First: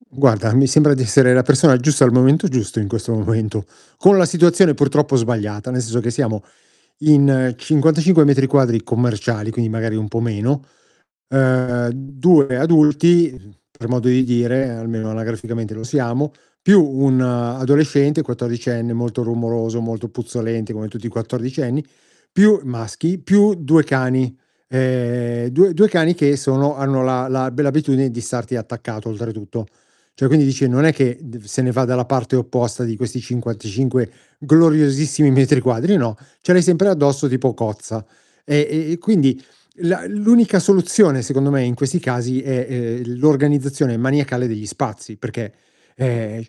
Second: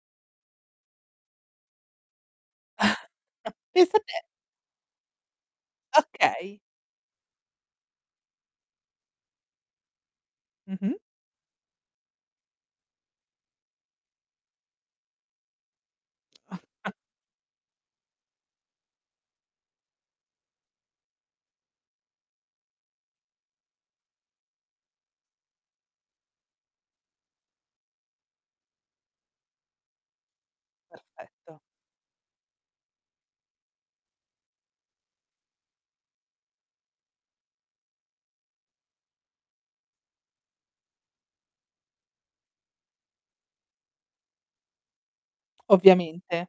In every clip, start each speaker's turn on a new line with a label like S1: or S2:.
S1: Guarda, mi sembra di essere la persona giusta al momento giusto in questo momento,
S2: Pensa
S1: con
S2: te.
S1: la situazione purtroppo sbagliata, nel senso che, siamo
S2: Okay.
S1: in 55 metri quadri commerciali, quindi magari un po' meno,
S2: Mh-mh.
S1: ehm, 2 adulti, per modo di dire almeno anagraficamente lo siamo, più
S2: Ah-ah.
S1: un adolescente quattordicenne molto rumoroso, molto puzzolente, come tutti i quattordicenni, più maschi, più 2 cani. Ehm, 2 2 cani che sono hanno la la bella abitudine di starti attaccato oltretutto. Cioè, quindi dice, non è che
S2: Perfetto.
S1: se ne va dalla parte opposta di questi 55 gloriosissimi metri quadri, no. Ce l'hai sempre addosso tipo cozza. E e e quindi la l'unica soluzione, secondo me, in questi casi è, ehm, l'organizzazione maniacale degli spazi, perché, ehm,
S2: Ovviamente.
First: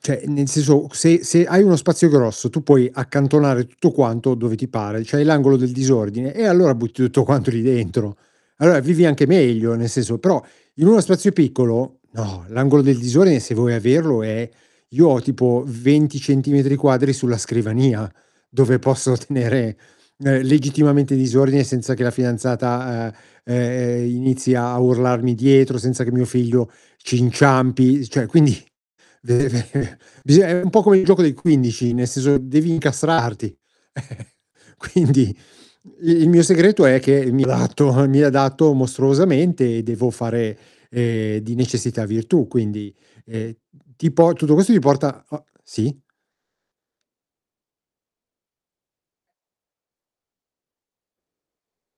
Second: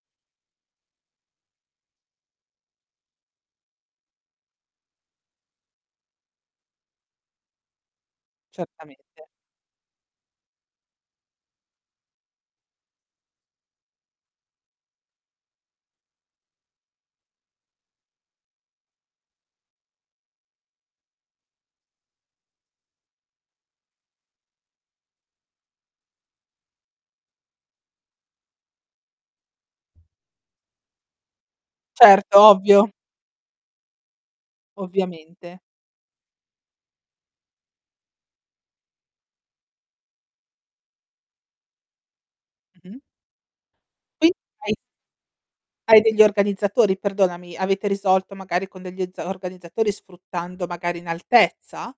S1: cioè nel senso se se hai uno spazio grosso, tu puoi accantonare tutto quanto dove ti pare, c'hai l'angolo del disordine e allora butti tutto quanto lì dentro. Allora vivi anche
S2: Certamente.
S1: meglio nel senso, però in uno spazio piccolo, no, l'angolo del disordine se vuoi averlo è io ho tipo 20 centimetri quadri sulla scrivania, dove posso tenere legittimamente disordine senza che la fidanzata, ehm, inizi a urlarmi dietro senza che mio figlio ci inciampi, cioè quindi bisog è un po' come il gioco del 15, nel
S2: Certo,
S1: senso devi
S2: ovvio.
S1: incastrarti. Quindi,
S2: Ovviamente.
S1: il il mio segreto è che mi adatto mi adatto mostruosamente e devo fare, ehm, di necessità virtù, quindi,
S2: Mh-mh.
S1: ehm,
S2: Qui
S1: tipo tutto questo
S2: hai
S1: ti porta a
S2: hai
S1: sì?
S2: degli organizzatori, perdonami avete risolto magari con degli z organizzatori sfruttando magari in altezza?